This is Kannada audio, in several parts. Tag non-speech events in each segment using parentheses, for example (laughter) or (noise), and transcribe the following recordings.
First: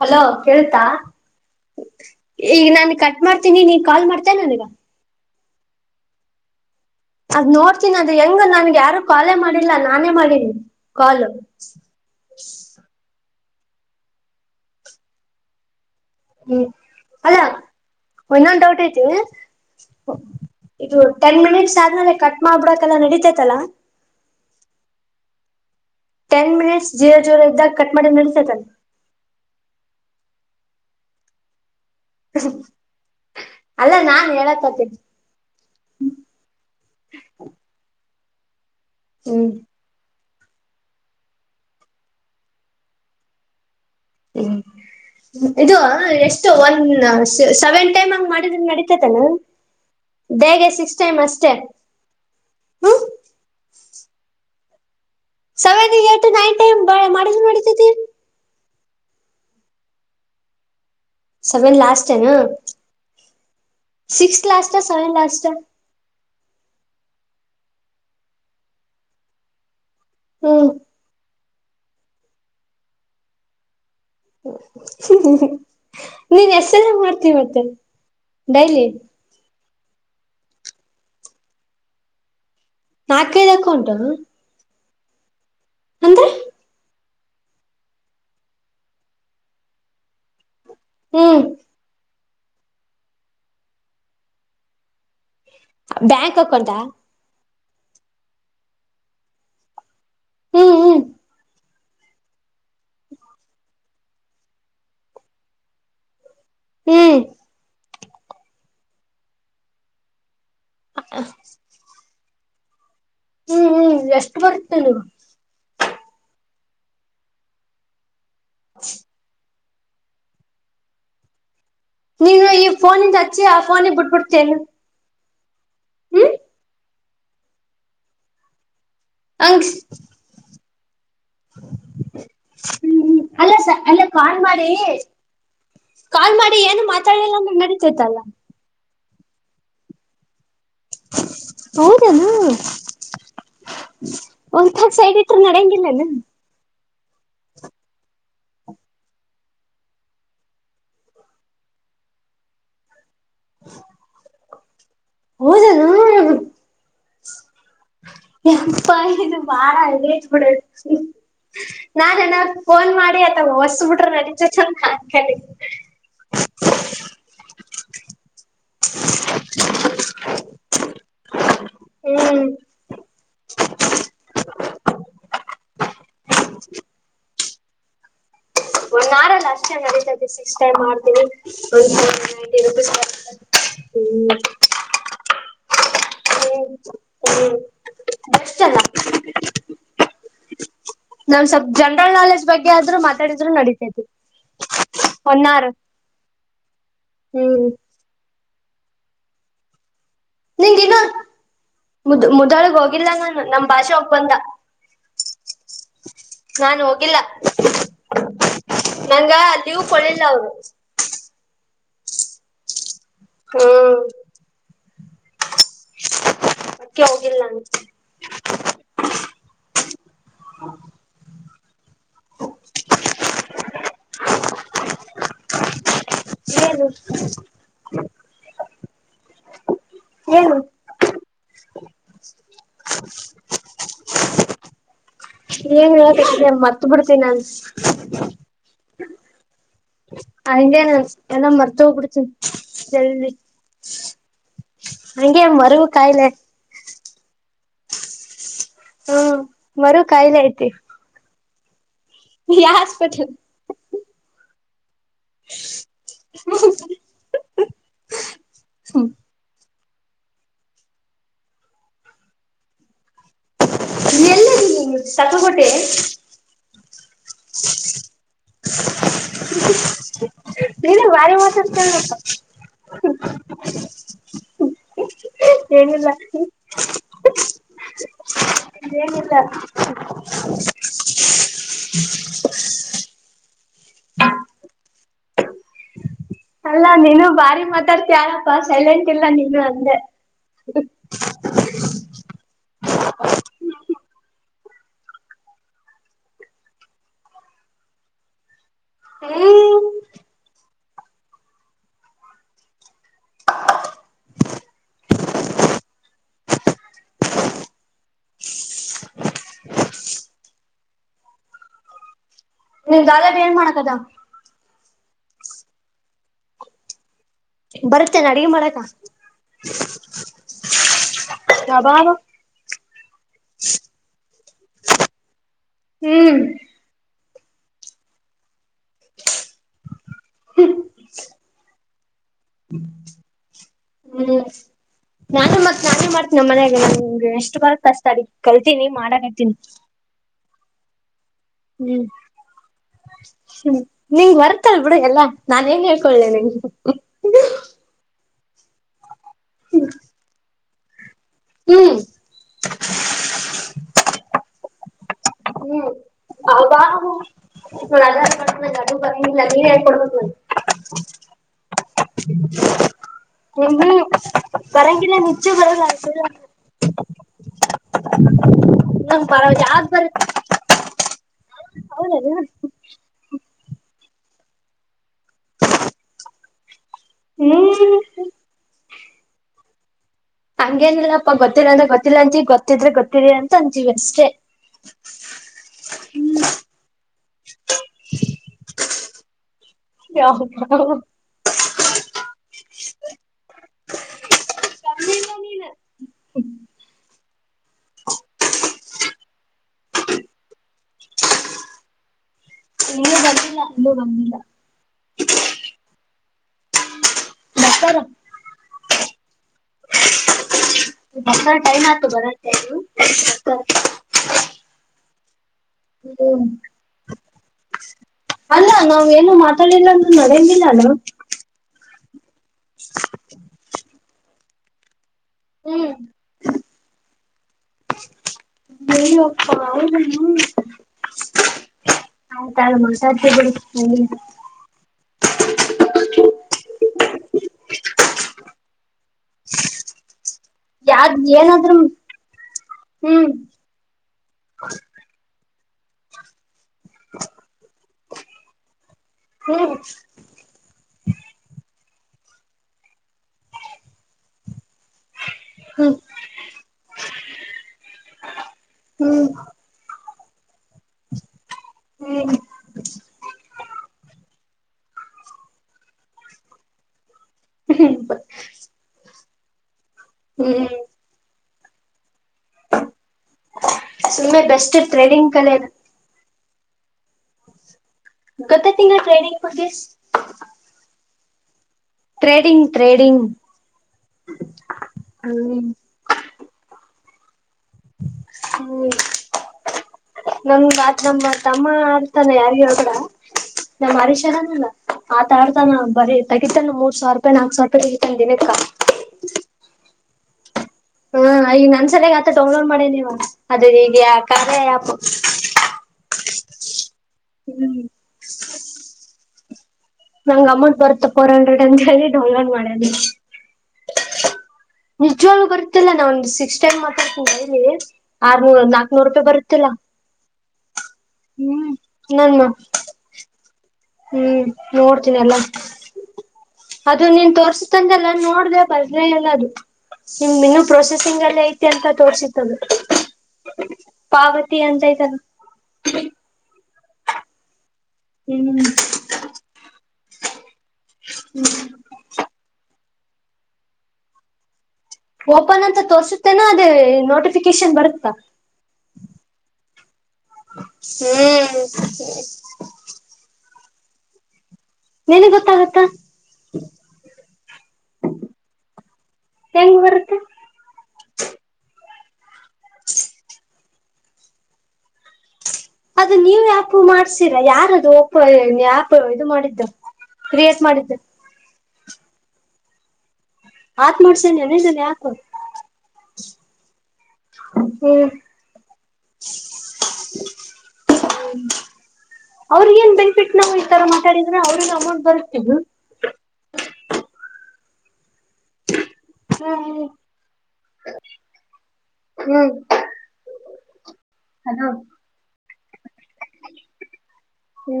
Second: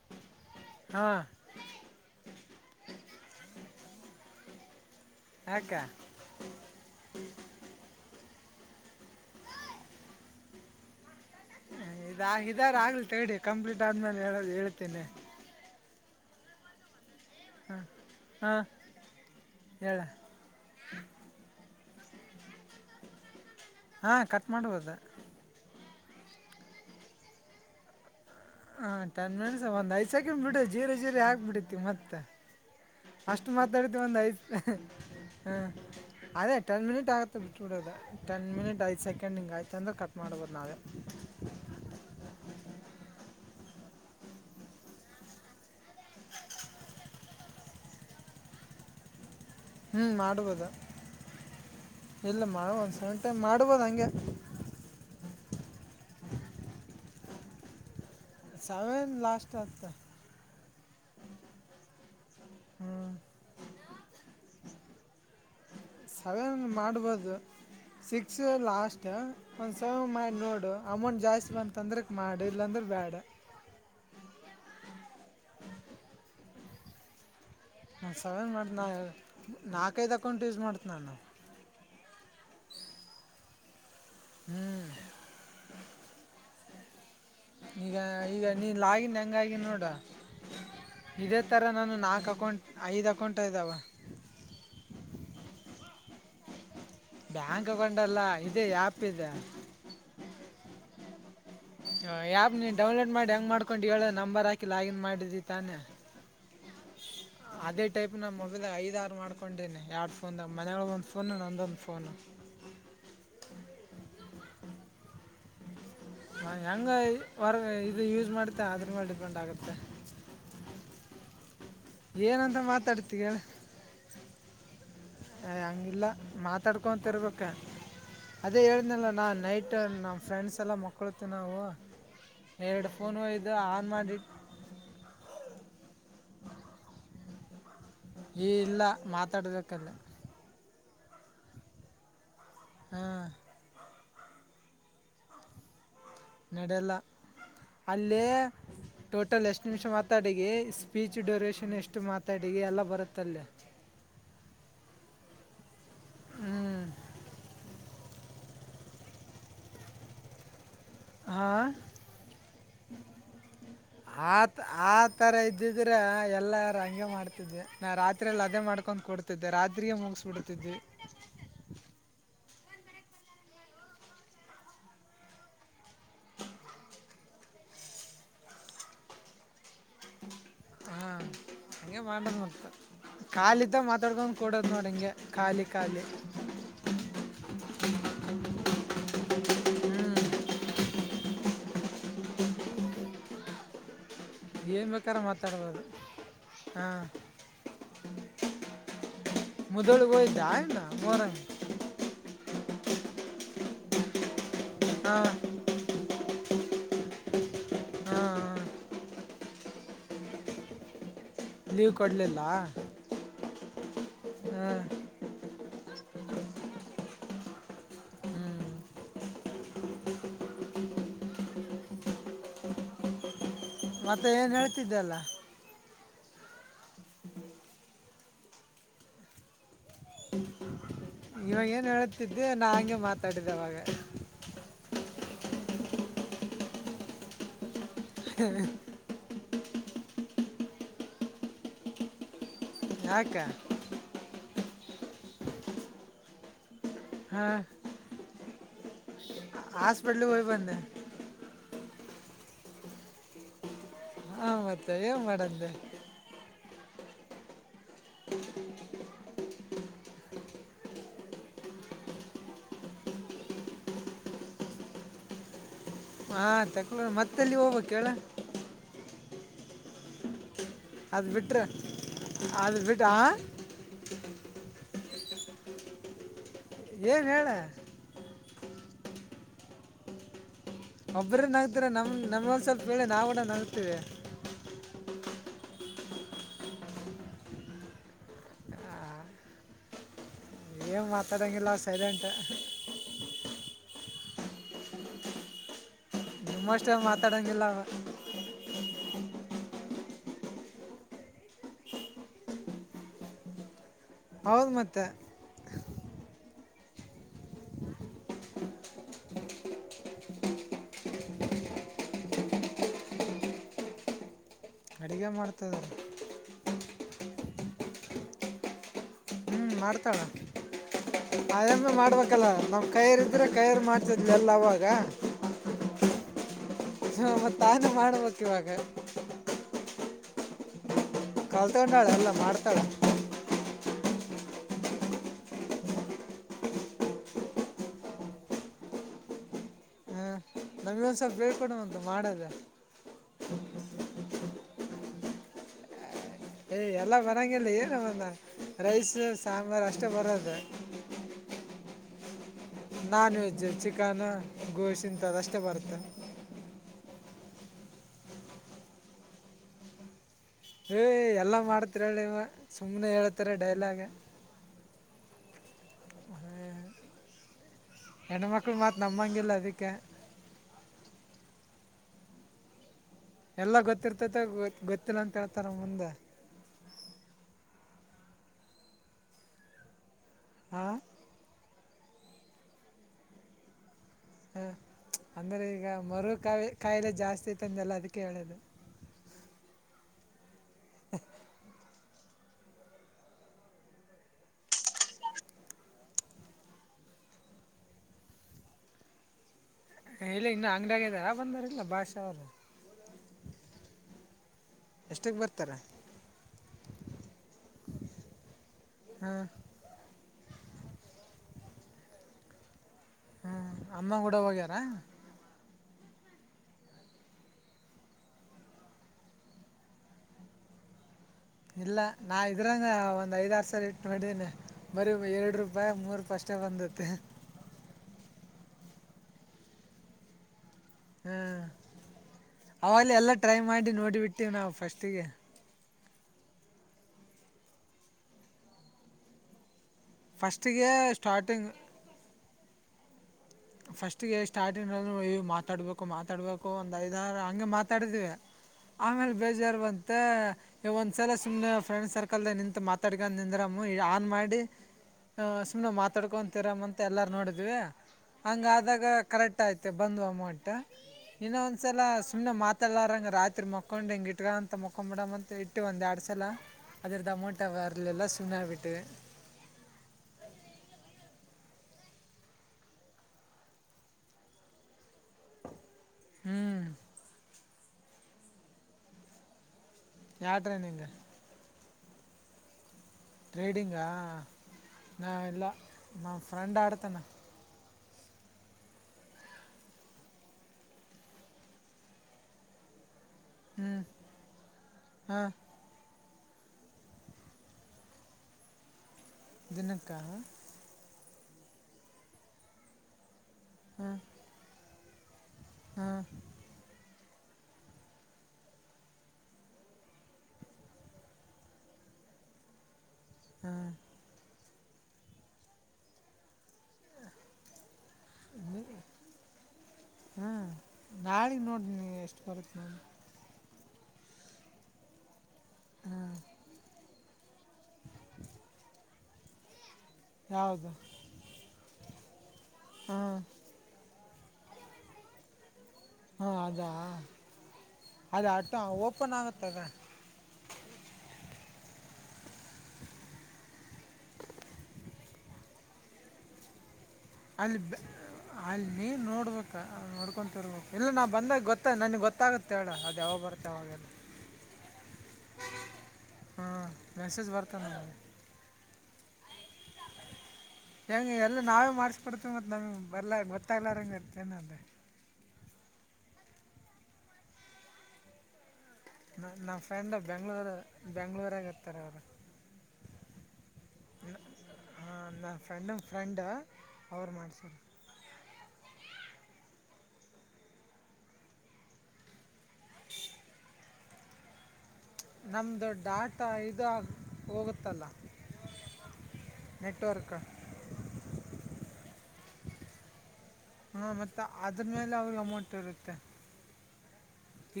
ಹಲೋ ಹೇಳ್ತಾ ಹಾ ಈಗ ನಾನು ಕಟ್ ಮಾಡ್ತೀನಿ ನೀ ಕಾಲ್ ಮಾಡ್ತಾ ನನಗ ಹಕ್ಕಾ ಅದ್ ನೋಡ್ತೀನಿ ಅದು ಹೆಂಗ ನನ್ಗೆ ಯಾರು ಕಾಲೆ ಮಾಡಿಲ್ಲ ನಾನೇ ಮಾಡೀಿನಿ ಕಾಲ್ ಇದಾ ಇದಾರಾಗಲಿ ತಗಡಿ ಕಂಪ್ಲೀಟ್ ಆದ್ಮೇಲೆ ಹೇಳದು ಹೇಳ್ತೇನೆ ಹ್ಮ್ ಹಾ ಒಂದೊಂದು ಡೌಟ್ ಐತಿವಿ ಇದು ಟೆನ್ ಮಿನಿಟ್ಸ್ ಆದ್ಮೇಲೆ ಕಟ್ ಮಾಡ್ಬಡಕಲ್ಲ ನಡಿತತೈತಲ್ಲಾ ಹಾ ಕಟ್ ಮಾಡುವದ ಟೆನ್ ಮಿನಿಟ್ಸ್ ಜೀರ ಜೋರ ಇದ್ದಾಗ ಕಟ್ ಮಾಡಿ ನಡಿತೈತಲ್ಲ ಹಾ ಟೆನ್ ಮಿಟ್ಸ್ ಒಂದ ಐದ ಸಕೆಂಡ್ ಬಿಡು ಜೀರ ಜೀರ ಆಗ್ಕ್ಬಿಡ್ತಿ ಮತ್ತತ್ ಹ ಅಷ್ಟು ಮಾತಾಡ್ತಿವಿ ಒಂದ್ ಐತ್ ಹ್ಮ ಅದೇ ಟೆನ್ ಮಿನಿಟ್ ಆಗತ್ತೆ ಬಿಟ್ ಬಿಡದ ಟೆನ್ ಮಿನಿಟ್ ಐದು ಸೆಕೆಂಡ್ ಹ್ಮ್ ಹಿಂಗೆಾಯ್ತು ಅಂದ್ರೆ ಕಟ್ ಮಾಡ್ಬೋದು ನಾವೇ ಹ್ಮ್ ಇದು ಎಷ್ಟು ಒನ್ ಸೆವೆನ್ ಟೈಮ್ ಹಂಗ್ ಮಾಡಿದ್ರ ನಡತತನ ಹ್ಞೂ ದೇಗೆ ಮಾಡ್ಬೋದು ಸಿಕ್ಸ್ ಟೈಮ್ ಅಷ್ಟೇ ಇಲ್ಲ ಹ್ಮ್ ಮಾಡಬೋಂದಸಂಟ ಮಾಡ್ಬೋದ ಹಂಗೆ ಸವೆನ್ ಏ ನೈನ್ ಟೈಮ್ ಮಾಡ್ ನಿತತಿ ಸಾವನ್ ಲಾಸ್ಟ್ ಆ ಸೆವೆನ್ ಲಾಸ್ಟ್ ಟಏನ್ ಹ್ಞೂ six last seventh last seven ಮಾಡ್ಬೋದು ಸಿಕ್ಸ್ ಲಾಸ್ಟ್ ಮಾಡಿ ಹ್ಮ್ ನೋಡು ಅಮೌಂಟ್ ಜಾಸ್ತಿ ಬಂತ ಅಂದ್ರಕ್ ಮಾಡಿ ಇಲ್ಲಾಂದ್ರ ಬ್ಯಾಡ ಹ್ಮ ನೀನ್ ಎಸ್ ಎಲ್ಲ ಮಾಡ್ತೀವ ನ ಸನ್ ಮಾಡನ ನಾಕೈದ್ ಅಕೌಂಟ್ ಯೂಸ್ ಮಾಡ್ತನ ನ ನ ನಾಕೈದಕ ಉಂಟು ಹ್ಮ್ ಅಂದ್ರೀ ಈಗ ಈಗ ನೀ ಲಾಗಿನ್ ಹೆಂಗ ಆಗನ್ ನೋಡ ಇದೇ ಹ್ಮ್ ತರ ನಾನು ನಾಕ ಅಕೌಂ ಐದ್ ಅಕೌಂಟ್ ಇದಾವ ಬ್ಯಾಂಕ್ ಅಕೌಂಟಾ ಬ್ಯಾಂಕ್ ತಗೊಂಡಲ್ಲ ಇದೆ ಆ್ಯಪ್ ಇದೆ ಹ್ಮ್ ಹ್ಮ್ ಹ ಆ್ಯಪ್ ನೀವು ಡೌನ್ಲೋಡ್ ಮಾಡಿ ಹೆಂಗ್ ಮಾಡ್ಕೊಂಡು ಹೇಳ ನಂಬರ್ ಹಾಕಿ ಲಾಗಿನ್ ಮಾಡಿದ್ದಿ ತಾನೆ ಹ್ಮ ಇದೇ ಟೈಪ್ ನು ಮೊಬೈಲ್ ಐದಾರು ಮಾಡ್ಕೊಂಡಿದ್ದೇನೆ ಎರಡು ಫೋನ್ ಮನೆೊ ಒಂದು ಫೋನ್ ನೊಂದು ಫೋನು ಹ್ಮ್ ಹ್ಮ್ ಎಷ್ಟು ಬರುತ್ತೆ ನೀವು ಹೆಂಗರ್ ಇದು ಯೂಸ್ ಮಾಡತ್ತೆ ಅದ್ರ ಮೇಲೆ ಡಿಪೆಂಡ್ ಆಗತ್ತೆ ನೀನು ಏನಂತ ಈ ಫೋನಿಂದ ಮಾತಾಡ್ತೀವಿ ಹೇಳಿ ಹಚ್ಚಿ ಆ ಫೋನಿಗೆ ಬಿಟ್ಬಿಡ್ತೇನೆ ಹಂಗಿಲ್ಲ ಮಾತಾಡ್ಕೊಂತರ್ಬೇಕ ಅದೇ ಹ ಇಲ್ಲ ನಾ ಹಂಗ್ ನೈಟ್ ನಮ್ಮ ಫ್ರೆಂಡ್ಸ್ ಎಲ್ಲ ಮ ಹಕಳ್ತೀವಿ ನಾವು ಎರಡು ಹ್ಮ್ ಅಲ್ಲ ಫೋನುಯದು ಸ ಆನ್ ಅಲ್ಲ ಮಾಡಿ ಕಾಲ್ ಮಾಡಿ ಕಾಲ್ ಮಾಡಿ ಏನು ಮಾತಾಡಲ್ಲ ಈ ಇಲ್ಲ ಮಾತಾಡ್ಬೇಕ್ರೆ ಹೌದಾನ ಹ್ಮ ಒಲ್ಗ ಸೈಡ್ ಇಟ್ರ ನಡಂಗಿಲ್ಲೇನು ನಡೆಲ್ಲ ಅಲ್ಲೇ ಟೋಟಲ್ ಎಷ್ಟು ನಿಮಿಷ ಮಾತಾಡಿಗೆ ಸ್ಪೀಚ್ ಡ್ಯೂರೇಷನ್ ಎಷ್ಟು ಮಾತಾಡಿಗೆ ಎಲ್ಲ ಬರುತ್ತ ತಲ್ಲ ಹದಾನ ಯಪ್ಪಾ ನಿಂದ್ ಬಾಳ ಅನೆಜ್ ಪಡೈತೆ ಹಾಂ ನಾನ್ ನ ಫೋನ್ ಮಾಡಿ ಅಥ ಹೊಸ್ಬಿಟ್ರೆ ನಡಚ ಆತ್ ಚಂದನ್ಕ ಈಗ ಮಾಡ್ತಿದ್ದೆ ನಾ ರಾತ್ರಿಯಲ್ಲಿ ಅದೇ ಮಾಡ್ಕೊಂಡ್ ಕೊಡ್ತಿದ್ದೆ ರಾತ್ರಿಯ ಮುಗಿಸಬಿಡ್ತಿದ್ವಿ ಹ್ಮ್ ಒಂದ ಆರ ಅಲ್ಲ ಅಷ್ಟು ನಡತದೆ ಸಿಕ್ಸ್ ಟೈಮ್ ಮಾಡ್ತೀ ಹಾಂ ಒ ಹಂಗೆ ಮಾಡೋದು ನೈಂಟಿ ಮತ್ತೆ ರುಪೀಸ್ ಕಾಾಲಿ ಕಖಾಾಲಿ ಹ್ಮ್ ಹ್ಮ್ ಬೆಷ್ಟಲ್ಲ (inaudible) ನಾವ್ ಸ್ವಲ್ ಜನರಲ್ ನಾಲೆಡ್ಜ್ ಬಗ್ಗೆ ಆದ್ರೂ ಮಾತಾಡಿದ್ರು ನಡತೇತಿ ಏನ್ ಬೇಕಾರ ಮಾತಾಡ್ಬೋದು ಹಾ ಹ್ಮ್ ಇನ್ನ ನಿಂಗು ಇನ್ನು ಮೋರಂಗ್ ಮುದ್ ಮುದೊಳಿಗೆ ಹೋಗಿಲ್ಲಂಗರೆ ನಮ್ ಭಾಷೆ ಒಪಂದ ಹಾ (inaudible) ನಾನು ಹೋಗಿಲ್ಲ ಹಾಂ ನಂಗಾ ಲೀವ್ ಕೊಡ್ಲಿಲ್ಲ ಅವರು ಲೀವ್ ಕೊಡ್ಲಿಲ್ಲ ಹ್ಮುಮ್ ಹ್ಮಾ ಅದ್ಕೆ ಹೋಗಿಲ್ಲ್ ನಾನು ಹ್ಞೂ (unintelligible) ಮತ್ತೆ ಏನ್ ಹೇಳ್ತಿದ್ದಲ್ಲ ಯವಗ್ ಎನು ಇವಾಗ ಹೇಳ್ತಿದ್ದೆ ನ ಹಂಗೆ ಮಾತಾಡಿದವಾಗ ಏನ್ ಹೇಳು ನಾನ್ ಮರ್ತ್ ಬಿಡ್ತಿನಿ ನಾನ್ (inaudible) ಹಲ್ಬ್ಯನೆ ಎಲ್ಲಾ ಮರ್ತ್ ಹೋಗ್ಬಿಡ್ತೀನಿ ಜಲ್ದಿ ಯಾಕೆ ನಂಗೆ ಮರುವು ಕಾಯಿಲೆ ಹಾ ಹ್ಮು್ ಮರುವು ಕಾಯಿಲೆ ಹೋಗಿ ಐತಿ ಬಂದೆ ಯ ಹಾಸ್ಪಿಟಲ್ ಹಾ ಮತ್ತೆ ಏನ್ ಮಾಡಂದೆ (inaudible) ಎಲ್ಲೊಗಿದಿಯ ತಕ್ಲುಗೊಟ್ಟೇದಿ ಹಾ ತಕ್ಲು ಮತ್ತೆಲ್ಲಿ ಹೋಗ್ಬೇಕೇಳು (unintelligible) ಅದ್ ಬಾರಿ ಬಿಟ್ರ್ ಮಾತಾಡ್ತಿಯಲ್ಲಪ್ಪ ಅದು ಬಿಟ್ಟ್ ಹಾ ಏನಿಲ್ಲ ಏನ್ ಹೇಳ ಏನಿಲ್ಲ ಒಬ್ರೆ ನಗ್ತಿರ ನಮ್ ನಮಗೊಂದ್ ಸ್ವಲ್ಪ ಹೇಳಿ ನಾವನ ನಗ್ತಿವಿ ಅಲ್ಲಾ ನೀನು ಬಾರಿ ಮಾತಾಡ್ತ ಯಾರ (inaudible) ಸೈಲೆಂಟ್ ಇಲ್ಲ ನೀನು ಅಂದೆ ಏನ್ ಮಾತಾಡಂಗಿಲ್ಲ ಸೈಲೆಂಟು ನಿಮ್ಮಷ್ಟೇನ್ ಮಾತಾಡಂಗಿಲ್ಲವ ಹ್ಮ್ (inaudible) ಹೌದ್ ಮತ್ತೆ ನಿ ಗಾಯಯಯಯಯ ಏನ್ ಮಾಡಕದ ಅಡುಗೆ ಮಾಡ್ತದೆ ಬರುತ್ತೇನೆ ಅಡ್ಗೆ ಮಾಡಕ ಹ್ಞೂ ಮಾಡ್ತಾಳ ಅಮ್ಮೆ ಅಬಾಬ ಮಾಡ್ಬೇಕಲ್ಲ ನಾವ್ ಕೈಯರು ಇದ್ರೆ ಕೈರು ಮಾಡ್ತಿದ್ವಿ ಎಲ್ಲಾಗ ಹ್ಮ್ ಹು ಮತ್ ನಾನು ಮಾಡ್ಬೇಕ್ ಇವಾಗ ಕಲ್ತ್ಕೊಂಡಳ ಎಲ್ಲಾ ಮಾಡ್ತಳ ಹ್ಮ್ ನಾನು ಮತ್ ನಾನು ಮಾಡ್ತೀನ್ ನಮ್ಮ ಮನೆಯಾಗ ನಂಗೆ ಎಷ್ಟು ಬೇಕ್ ಕಲ್ತಿನಿ ಮಾಡಕತ್ತಿನಿ ನಮ್ಗ ಒಂದ್ ಸ್ವಲ್ಪ ಹೇಳ್ ಕೊಡು ಮತ್ ಮಾಡದ ಹ್ಮು ನಿಂಗ್ ಬರ್ತಲ್ ಬಿಡು ಎಲ್ಲಾ ನಾನೇನ್ ಹೇಳ್ ಏ್ ಎಲ್ಲ ಬರಂಗಿಲ್ಲ ಏನು ಒಂದ ರೈಸ್ ಸಾಂಬಾರ್ ಅಷ್ಟೇ ಬರದು ಹ್ಮ ನಾನ್ ವೆಜ್ಜ್ ಚಿಕನ್ ಗೋಶಿನ (unintelligible) ಆಧಾರ್ ಮಾಡ ಅಡು ಬ ಹೇಳ್ಕ ಕೊಡ್ಬೇಕು ಏ ಎಲ್ಲಾ ಮಾಡ್ತಿರ ಹೇಳಿ ಸುಮ್ನೆ ಹೇಳ್ತಾರ ಡೈಲಾಗ್ ಇ ನಿಚೆ ಬಳ ಆಸ ಹೆಣ್ಮಕ್ಳು ಮಾತ್ ನಮ ನಂಬಂಗಿಲ್ಲ ಪರವಾಗಿ ಅದಕ್ಕೆ ಆಗ್ ಬರ ಹೌದಲ್ಲ ಎಲ್ಲಾ ಗೊತ್ತಿರ್ತತೆ ಗೊ ಗೊತ್ತಿಲ್ಲ ಅಂತ ಹೇಳ್ತಾರಮ ಮುಂದೆ ಹ್ಮ್ ಹಾ ಹಂಗೇನಿಲ್ಲಪ್ಪ ಗೊತ್ತಿಲ್ಲ ಅಂದ್ರೆ ಗೊತ್ತಿಲ್ಲ ಅಂತೀ ಗೊತ್ತಿದ್ರೆ ಗೊತ್ತಿರಿ ಅಂತ ಅಂತೀವಿ ಅಷ್ಟೇ ಹ ಅಂದ್ರೆ ಈಗ ಮರು ಕಾಯಿ ಕಾಯಿಲೆ ಜಾಸ್ತಿ ಐತಂದಲ್ಲ ಅದಕ್ಕೆ ಹೇಳೋದು (inaudible) (inaudible) ಕಿಲ್ಲ ಇಲ್ಲ ಇನ್ನು ಅಂಗ್ಡಾಗದ ಬಂದಾರಲ್ಲ ಬಾಷಾ ಅವ್ರರು ನೀನನು ಬಂದಿಲ್ಲ ಇನ್ನೂ ಬಂದಿಲ್ಲ ಎಷ್ಟಕ್ಕೆ ಬರ್ತಾರ ಹಾ ಬ ಟೈಮ್ ಆತು ಬರತ್ತೆ ಇದು ಹ್ಮ್ ಅಮ್ಮ ಕೂಡ ಹೋಗ್ಯಾರ ಹ್ಮ್ ಅಲ್ಲ ನಾವ್ ಏನು ಮಾತಾಡಿಲ್ಲ ಅಂದ ನಡೆಯಂಗಿಲ್ಲ ಅಲ್ಲ ಇಲ್ಲ ನಾ ಇದ್ರಂಗ ಒಂದ್ ಐದ ಆರ ಸರ ಇಟ್ಟು ಮಾಡಡಿದ್ದೇನೆ ಬರೀ ಎರಡು ರೂಪಾಯಿ ಹ್ಮ್ ಮೂರು ರೂಪಾಯಿ ಅಷ್ಟೇ ಬಂದತ್ತೆ ನೀ ಒ ಪಲುನು ಹ್ಮ ಅವಲ್ಲಿ ಮಾತಾಡ್ತಿ ಎಲ್ಲ ಬಿಡು ಟ್ರೈ ಮಾಡಿ ಹಂಗೇನ್ ನೋಡಿಬಟ್ಟೇವ್ ನಾವವು ಫಸ್ಟ್ಗೆ ಫಸ್ಟ್ಗೆ ಯಾವ್ದ್ ಸ್ಟಾರ್ಟಿಂಗ್ ಏನಾದ್ರೂ ಹ್ಮ್ ಫಸ್ಟ್ ಸ್ಟಾರ್ಟಿಂಗ್ ಅ ನೀವು ಮಾತಾಡ್ಬೇಕು ಮಾತಾಡ್ಬೇಕು ಅಕ್ಕೋ ಒಂದ್ ಐದಾರು ಹಂಗೆ ಮಾತಾಡಿದೀವಿ ಆಮೇಲೆ ಹ್ಮ್ ಬೇಜಾರು ಅಂತೆ ಒಂದ್ಸಲ ಸುಮ್ನೆ ಫ್ರೆಂಡ್ ಸರ್ಕಲ್ ದ ನಿಂತತ್ ಮ ತರ್ಕೊಂಡ ನಿ್ರಮ್ಮ ಆನ್ ಮಾಡಿ ಹ ಸುಮ್ನೆ ಹ್ಮ್ ಮಾತಾಡ್ಕೊಂತೀರಾಮ ಅಂತ ಎಲ್ಲಾರ ನೋಡಿದ್ವಿ ಹಂಗ ಆದಾಗ ಹ್ಮ್ ಕರೆಕ್ಟ್ ಆಯತೆ ಬಂದ್ ಅಮೌಂಟ್ ಇನ್ನ ಒಂದ್ಸಲ ಹ್ಮ್ ಸುಮ್ಮ್ನೆ ಮಾತಾಡಾರಂಗ ರಾತ್ರಿ ಮಕ್ಕೊಂಡ್ ಹೆಂಗಿಟ್ರ ಅಂತ ಮ ಮುಕೊ ಬಿಡಂತ ಇಟ್ಟು ಒಂದ್ ಎರಡ್ ಸಲ ಅದರದ್ದ ಅಮೌಂಟ್ ಅವ ಹ್ಮ್ ಅರ್ಲೆಲ್ಲ ಸುಮ್ಮನೆಬಿಟ್ಟವಿ ಹ್ಮ್ ಹ್ಮ್ ಸುಮ್ಮನೆ ಬೆಸ್ಟ್ ಟ್ರೇಡಿಂಗ್ ಕಲೆ ಹ್ಮ್ ಗತ್ತ ತಿಂಗಳು ಟ್ರೈನಿಂಗ್ ಪತೀಸ್ ಯಾ ಟ್ರ ನಿಂಗ ್ರೇಡಿಂಗ್ ್ರೇಡ್ ಟ್ರೇಡಿಂಗಾ ನ ಎಲ್ಲ ಹ್ಮ್ ನ ಫ್ರೆಂಡ್ ಆಡ್ತಾನ ಹ್ಮ್ ನಮತ್ ನಮ್ಮ ತಮ್ಮ ಆಡ್ತಾನ ಯಾರಿಗಗಡ ನ ಹ್ಞೂ ಅರಶರನಲ್ಲ ಮಾತಾ ಹಾಂ ಆಡ್ತಾನ ಬರೀ ತಗಿತಾನ ಮೂರ್ ಸಾವಿರ ರೂಪಾಯಿ ನಾಕಕ್ ಸಾವಿ ರೂಪಾಯಿ ತಗಿತಾನ ದಿನಕ್ಕ ಜಿನಕ ಹಾ ಈಗ ನನ್ಸಲಯಾಗ ಆತ ಡೌನ್ಲೋಡ್ ಮಾಡಿ ನೀವು ಅದೇ ಈಗ ಕಾದ ಆ್ಯಪ್ ಹಾ ಹೂ ನಂ್ ಅಮೌಂಟ್ ಬರುತ್ತೆ ಫೋರ್ ಹಂಡ್ರೆಡ್ ಅಂತ ಹೇಳಿ ಡೌಲಂಡ್ ಮಾಡ್ಯನ ಹ ನಿಜವಳಗು ಬರುತ್ತಿಲ್ಲ ನಾ ಒಂದು ಸಿಕ್ಸ್ ಟೈಮ್ ಮಾತಾಡ್ತಿ ಡೈಲಿ ಆರ್ನೂರು ನಾಕ್ನೂರು ರೂಪಾಯಿ ಬರುತ್ತಿಲ್ಲಾ ಹಾ ನಾಳಗ್ ನೋಡಿ ಎಷ್ಟು ಬರಕ್ ನು ಹೂ ನೋಡ್ತೀನಿ ಎಲ್ಲ ಹ ಅದು ನೀನ್ ತೋರ್ಸತಂದಲ್ಲ ನೋಡ್ದ ಅದು ಬರ್ಲೆ ಇಲ್ಲ ನಿಮ್ ಇನ್ನುೂ ಯಾವುದು ಪ್ರೊಸೆಸಿಂಗ್ ಅಲ್ಲೇ ಐತಿ ಅಂತ ತೋರ್ಸಿತ್ತದು ಹಾಂ ಪಾವತಿ ಅಂತಐ್ತಲ್ಲ ಹಾಂ ಅದಾ ಅದ ಹ್ಮ್ ಆಟೋ ಓಪನ್ ಆಗತ್ತದ ಹೂ ಓಪನ್ ಅಂತ ತೋರ್ಸುತ್ತೇನ ಅದೇ ನೋ ಅಲ್ಲಿ ಅಲ್ಲಿ ನೀನ್ ನೋಡ್ಬೇಕ ನೋಡ್ಕೊಂತತಿರ್ ಇಲ್ಲ ನಾ ಹ್ಮ್ ಬಂದಾಗ ಗೊತ್ತ ನನ್ಗ್ ಗೊತ್ತಾಗುತ್ತೆ ಹೇಳ ಅದು ಯಾವಾಗ ಬರುತ್ತೆ ಯಾವಾಗೆಲ್ಲ ನಿನ್ಗ್ ಗೊತ್ತಾಗತ್ತಾ ಹಾಂ ಮೆಸೇಜ್ ಬರ್ತದೆ ನನಗೆ ಹೆಂಗ್ ಬರುತ್ತೆ ಹೆಂಗ ಎಲ್ಲ ನಾವೇ ಮಾಡ್ಿಸಬಿಡ್ತೀವಿ ಮ ನಮಗೆ ಬರ್ಲ್ಲ ಗೊತ್ತಾಗ್ಲಾರಂಗಗೆ ಏನ ಅಂದ ಅದು ನೀವು ಯಾಪು ಮಾಡ್ಸೀರಾ ಯಾರದು ಪಯ ನಮ್ಮ ಫ್ರೆಂಡ್ ಬೆಂಗ್ಳೂರು ಬೆಂಗ್ಳೂರಾಗ ಇರ್ತಾರೆ ಅವರು ಆತ್ ಮಾಡ್ಸೇನೆನ್ದನೆ ಹಾಕು ನನ್ನ ಫ್ರೆಂಡ ಫ್ರೆಂಡ ಅವ್ರು ಮಾಡ್ಸರು (unintelligible) ಅವ್ರ ಏನ್ ಬೆನಿಫಿಟ್ ನಾವು ಈ ತರ ಮಾತಾಡಿದ್ರೆ ಅವ್ರ ಅಮೌಂಟ್ ಬರುತ್ತಿದ್ದು ನಮ್ದು ಡಾಟಾ ಇದ ಹೋಗುತ್ತಲ್ಲ ಹ್ಮ್ ನೆಟ್ವಾರ್ಕ ಹ್ಮ್ ಹ್ಮ್ ಹಾ ಮತ್ತೆ ಅದ ಅದ್ರ ಮೇಲೆ ಅವ್ರ ಅಮೌಂಟ್ ಇರುತ್ತೆ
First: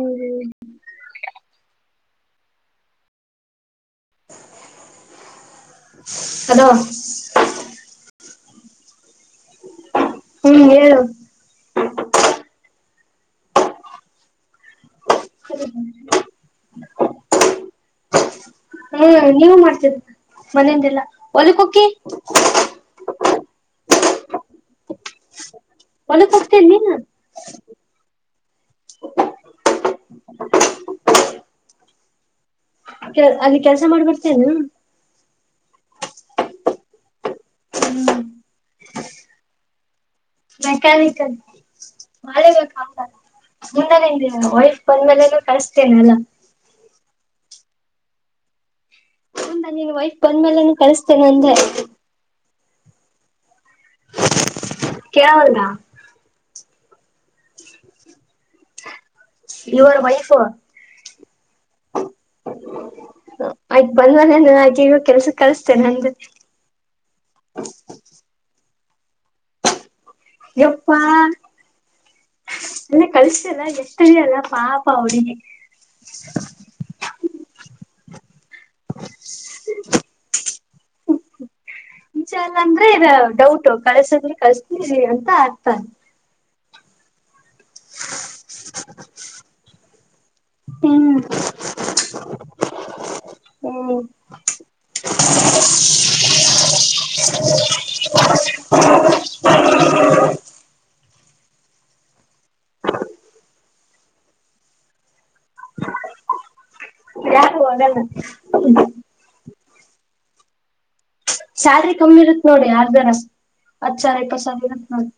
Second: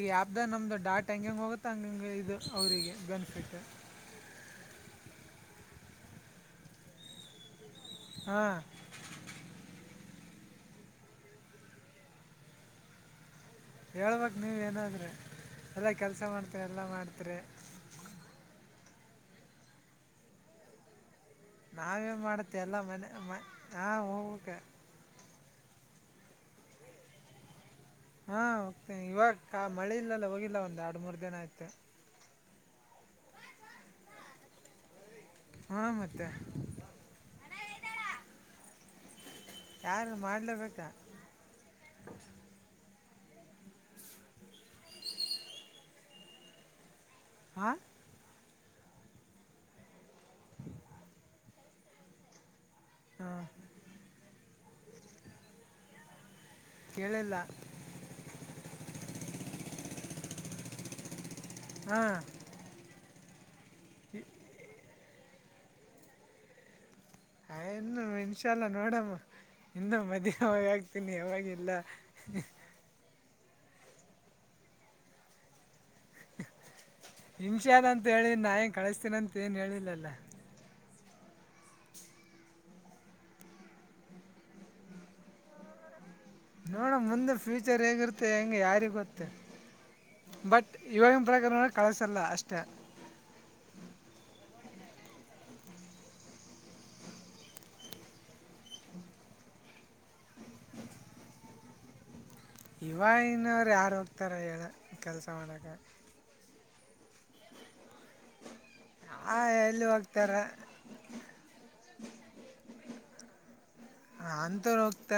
ಈ ಆಪ್ ದ ನಮ್ದು ಡಾಟ್ ಹೆಂಗ ಹೆಂಗ ಹೋಗುತ್ತ ಹಂಗಂಗ ಇದು ಅವ್ರಿಗೆ ಬೆನಿಫಿಟ್ ಹಲೋ ಹಾಂ ಹೂ ಹೇಳು ಹೇಳ್ಬೇಕು ನೀವೇ ಏನಾದ್ರೆ ಎಲ್ಲ ಕೆಲಸ ಮಾಡ್ತರಿ ಎಲ್ಲ ಮಾಡ್ತರಿ ಹೂ ನೀವು ಮಾಡ್ತೀರಿ ಮನೆಯಿಂದೆಲ್ಲ ಹೊಲಕ್ ಹೋಕ್ಕಿ ನಾವೇನ್ ಮಾಡತ್ತೆ ಎಲ್ಲ ಮನೆ ಹಾಂ ಹೋಗ್ಬೇಕು ಮನೆ ಕೊತನ ನ ಹಾಂ ಹೋಗ್ತೀನಿ ಇವಾಗ ಕಾ ಮಳೆ ಇಲ್ಲಲ್ಲ ಹೋಗಿಲ್ಲ ಒಂದು ಎರಡು ಮೂರು ದಿನ ಆಯಿತು ಕೆ ಅಲ್ಲಿ ಕೆಲ್ಸ ಮಾಡ್ಬರ್ತೇನು ಹಾ ಮತ್ತೆ ಹೂ ಯಾರು ಮಾಡಲೇಬೇಕಾ ಮೆಕ್ಯಾನಿಕಲ್ ಮಾೆ ಕಾಮ ಮುಂದಾನಿಂದ ವೈಫ್ ಬಂದ್ಮೇಲೊ ಕಳಸ್ತೇನೆ ಅಲ್ಲ ಹಾ ಮುಂದ ನೀನ್ ವೈಸ್ ಬಂದ್ಮೇಲೆ ಆನ್ ಕಳಸ್ತೇನೆ ಇಲ್ ಹಾ ಕೇಳಾವಲ್ದ ಕೇಳಿಲ್ಲ ಯು ಆರ್ ವೈಫ್ ಹಾಂ ಆಯ್ತು ಬಂದ್ ಮನ ಆಯ್ತು ಇವಾಗ ಕೆಲ್ಸ ಕಲ್ಸ್ತೇನೆಂದು ಹ್ ಇನ್ನು ಇನ್ಶಾ ಅಲ್ಲ ನೋಡಮ್ಮ ಇನ್ನು ಮ ಾವಾಗ ಯಪ್ಪಾ ಆಗ್ತೀನಿ ಯಾಗಲ್ಲ ಕಳಸಲ್ಲ ಗೆತ್ತದ ಅಲ್ಲ ಪಾಪ ಆ ಹುಡುಗಿ ಇಂಚ ಅನ್ಂತ ಹೇಳಿ ನಾ ಎನ್ ಕಳಸ್ತೀನಂತ ಏನ್ ಹೇಳಿಲ್ಲಲ್ಲ ಇಂಚನ್ ಎಲ್ಲ ಅಂದ್ರೆ ಡೌಟ್ ಕಳ್ಸಿದ್ರಿ ಕಳ್ಸ್ತಿ ಅಂತ ಅರ್ಥ ನೋಡ ಮುಂದೆ ಫ್ಯೂಚರ್ ಹೇಗಿರ್ತ್ತ ಹೆಂಗೆ ಯಾರಿಗ ಗೊತ್ತ ಬಟ್ ಹ್ಮ್ ಇವಾಗಿನ ಪ್ರಕಾರ ನೋಡ ಕಳಸಲ್ಲ ಅಷ್ಟೇ ಹ್ಮ್ ಇವಗಿನ್ನವರು ಯಾರು ಹೋಗ್ತಾರ ಹೇಳ ಕೆಲ್ಸ ಮಾಡಕ (unintelligible) ಆ ಎಲ್ಲಿ ಹೋಗ್ತಾರ. ಸ್ಯಾಲ್ರಿ ಕಮ್ಮಿ ಇರುತ್ ನೋಡಿ ಆರ್ ಜರ ಹತ್ ಸಾವಿರ ಇಪ್ಪತ್ತು ಸಾವಿರ ಇರತ್ ನೋಡಿ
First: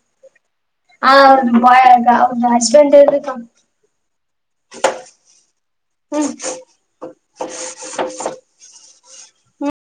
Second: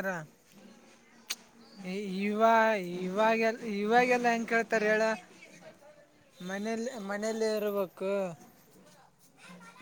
ಆ ಅವ್ರ ಬಾಯ್ ಅವ್ರ ಇವಾಗ ಹಸ್ಬೆಂಡ್ ಇರ್ಬೇಕ ಇವಾಗೆಲ್ಲ ಇವಾಗೆಲ್ಲ ಹೆಂಗ ಕೇಳ್ತಾರೆ ಹೇಳ ಹ್ಮ್. ಮನೇಲಿ ಮನೇಲಿ ಇರ್ಬೇಕು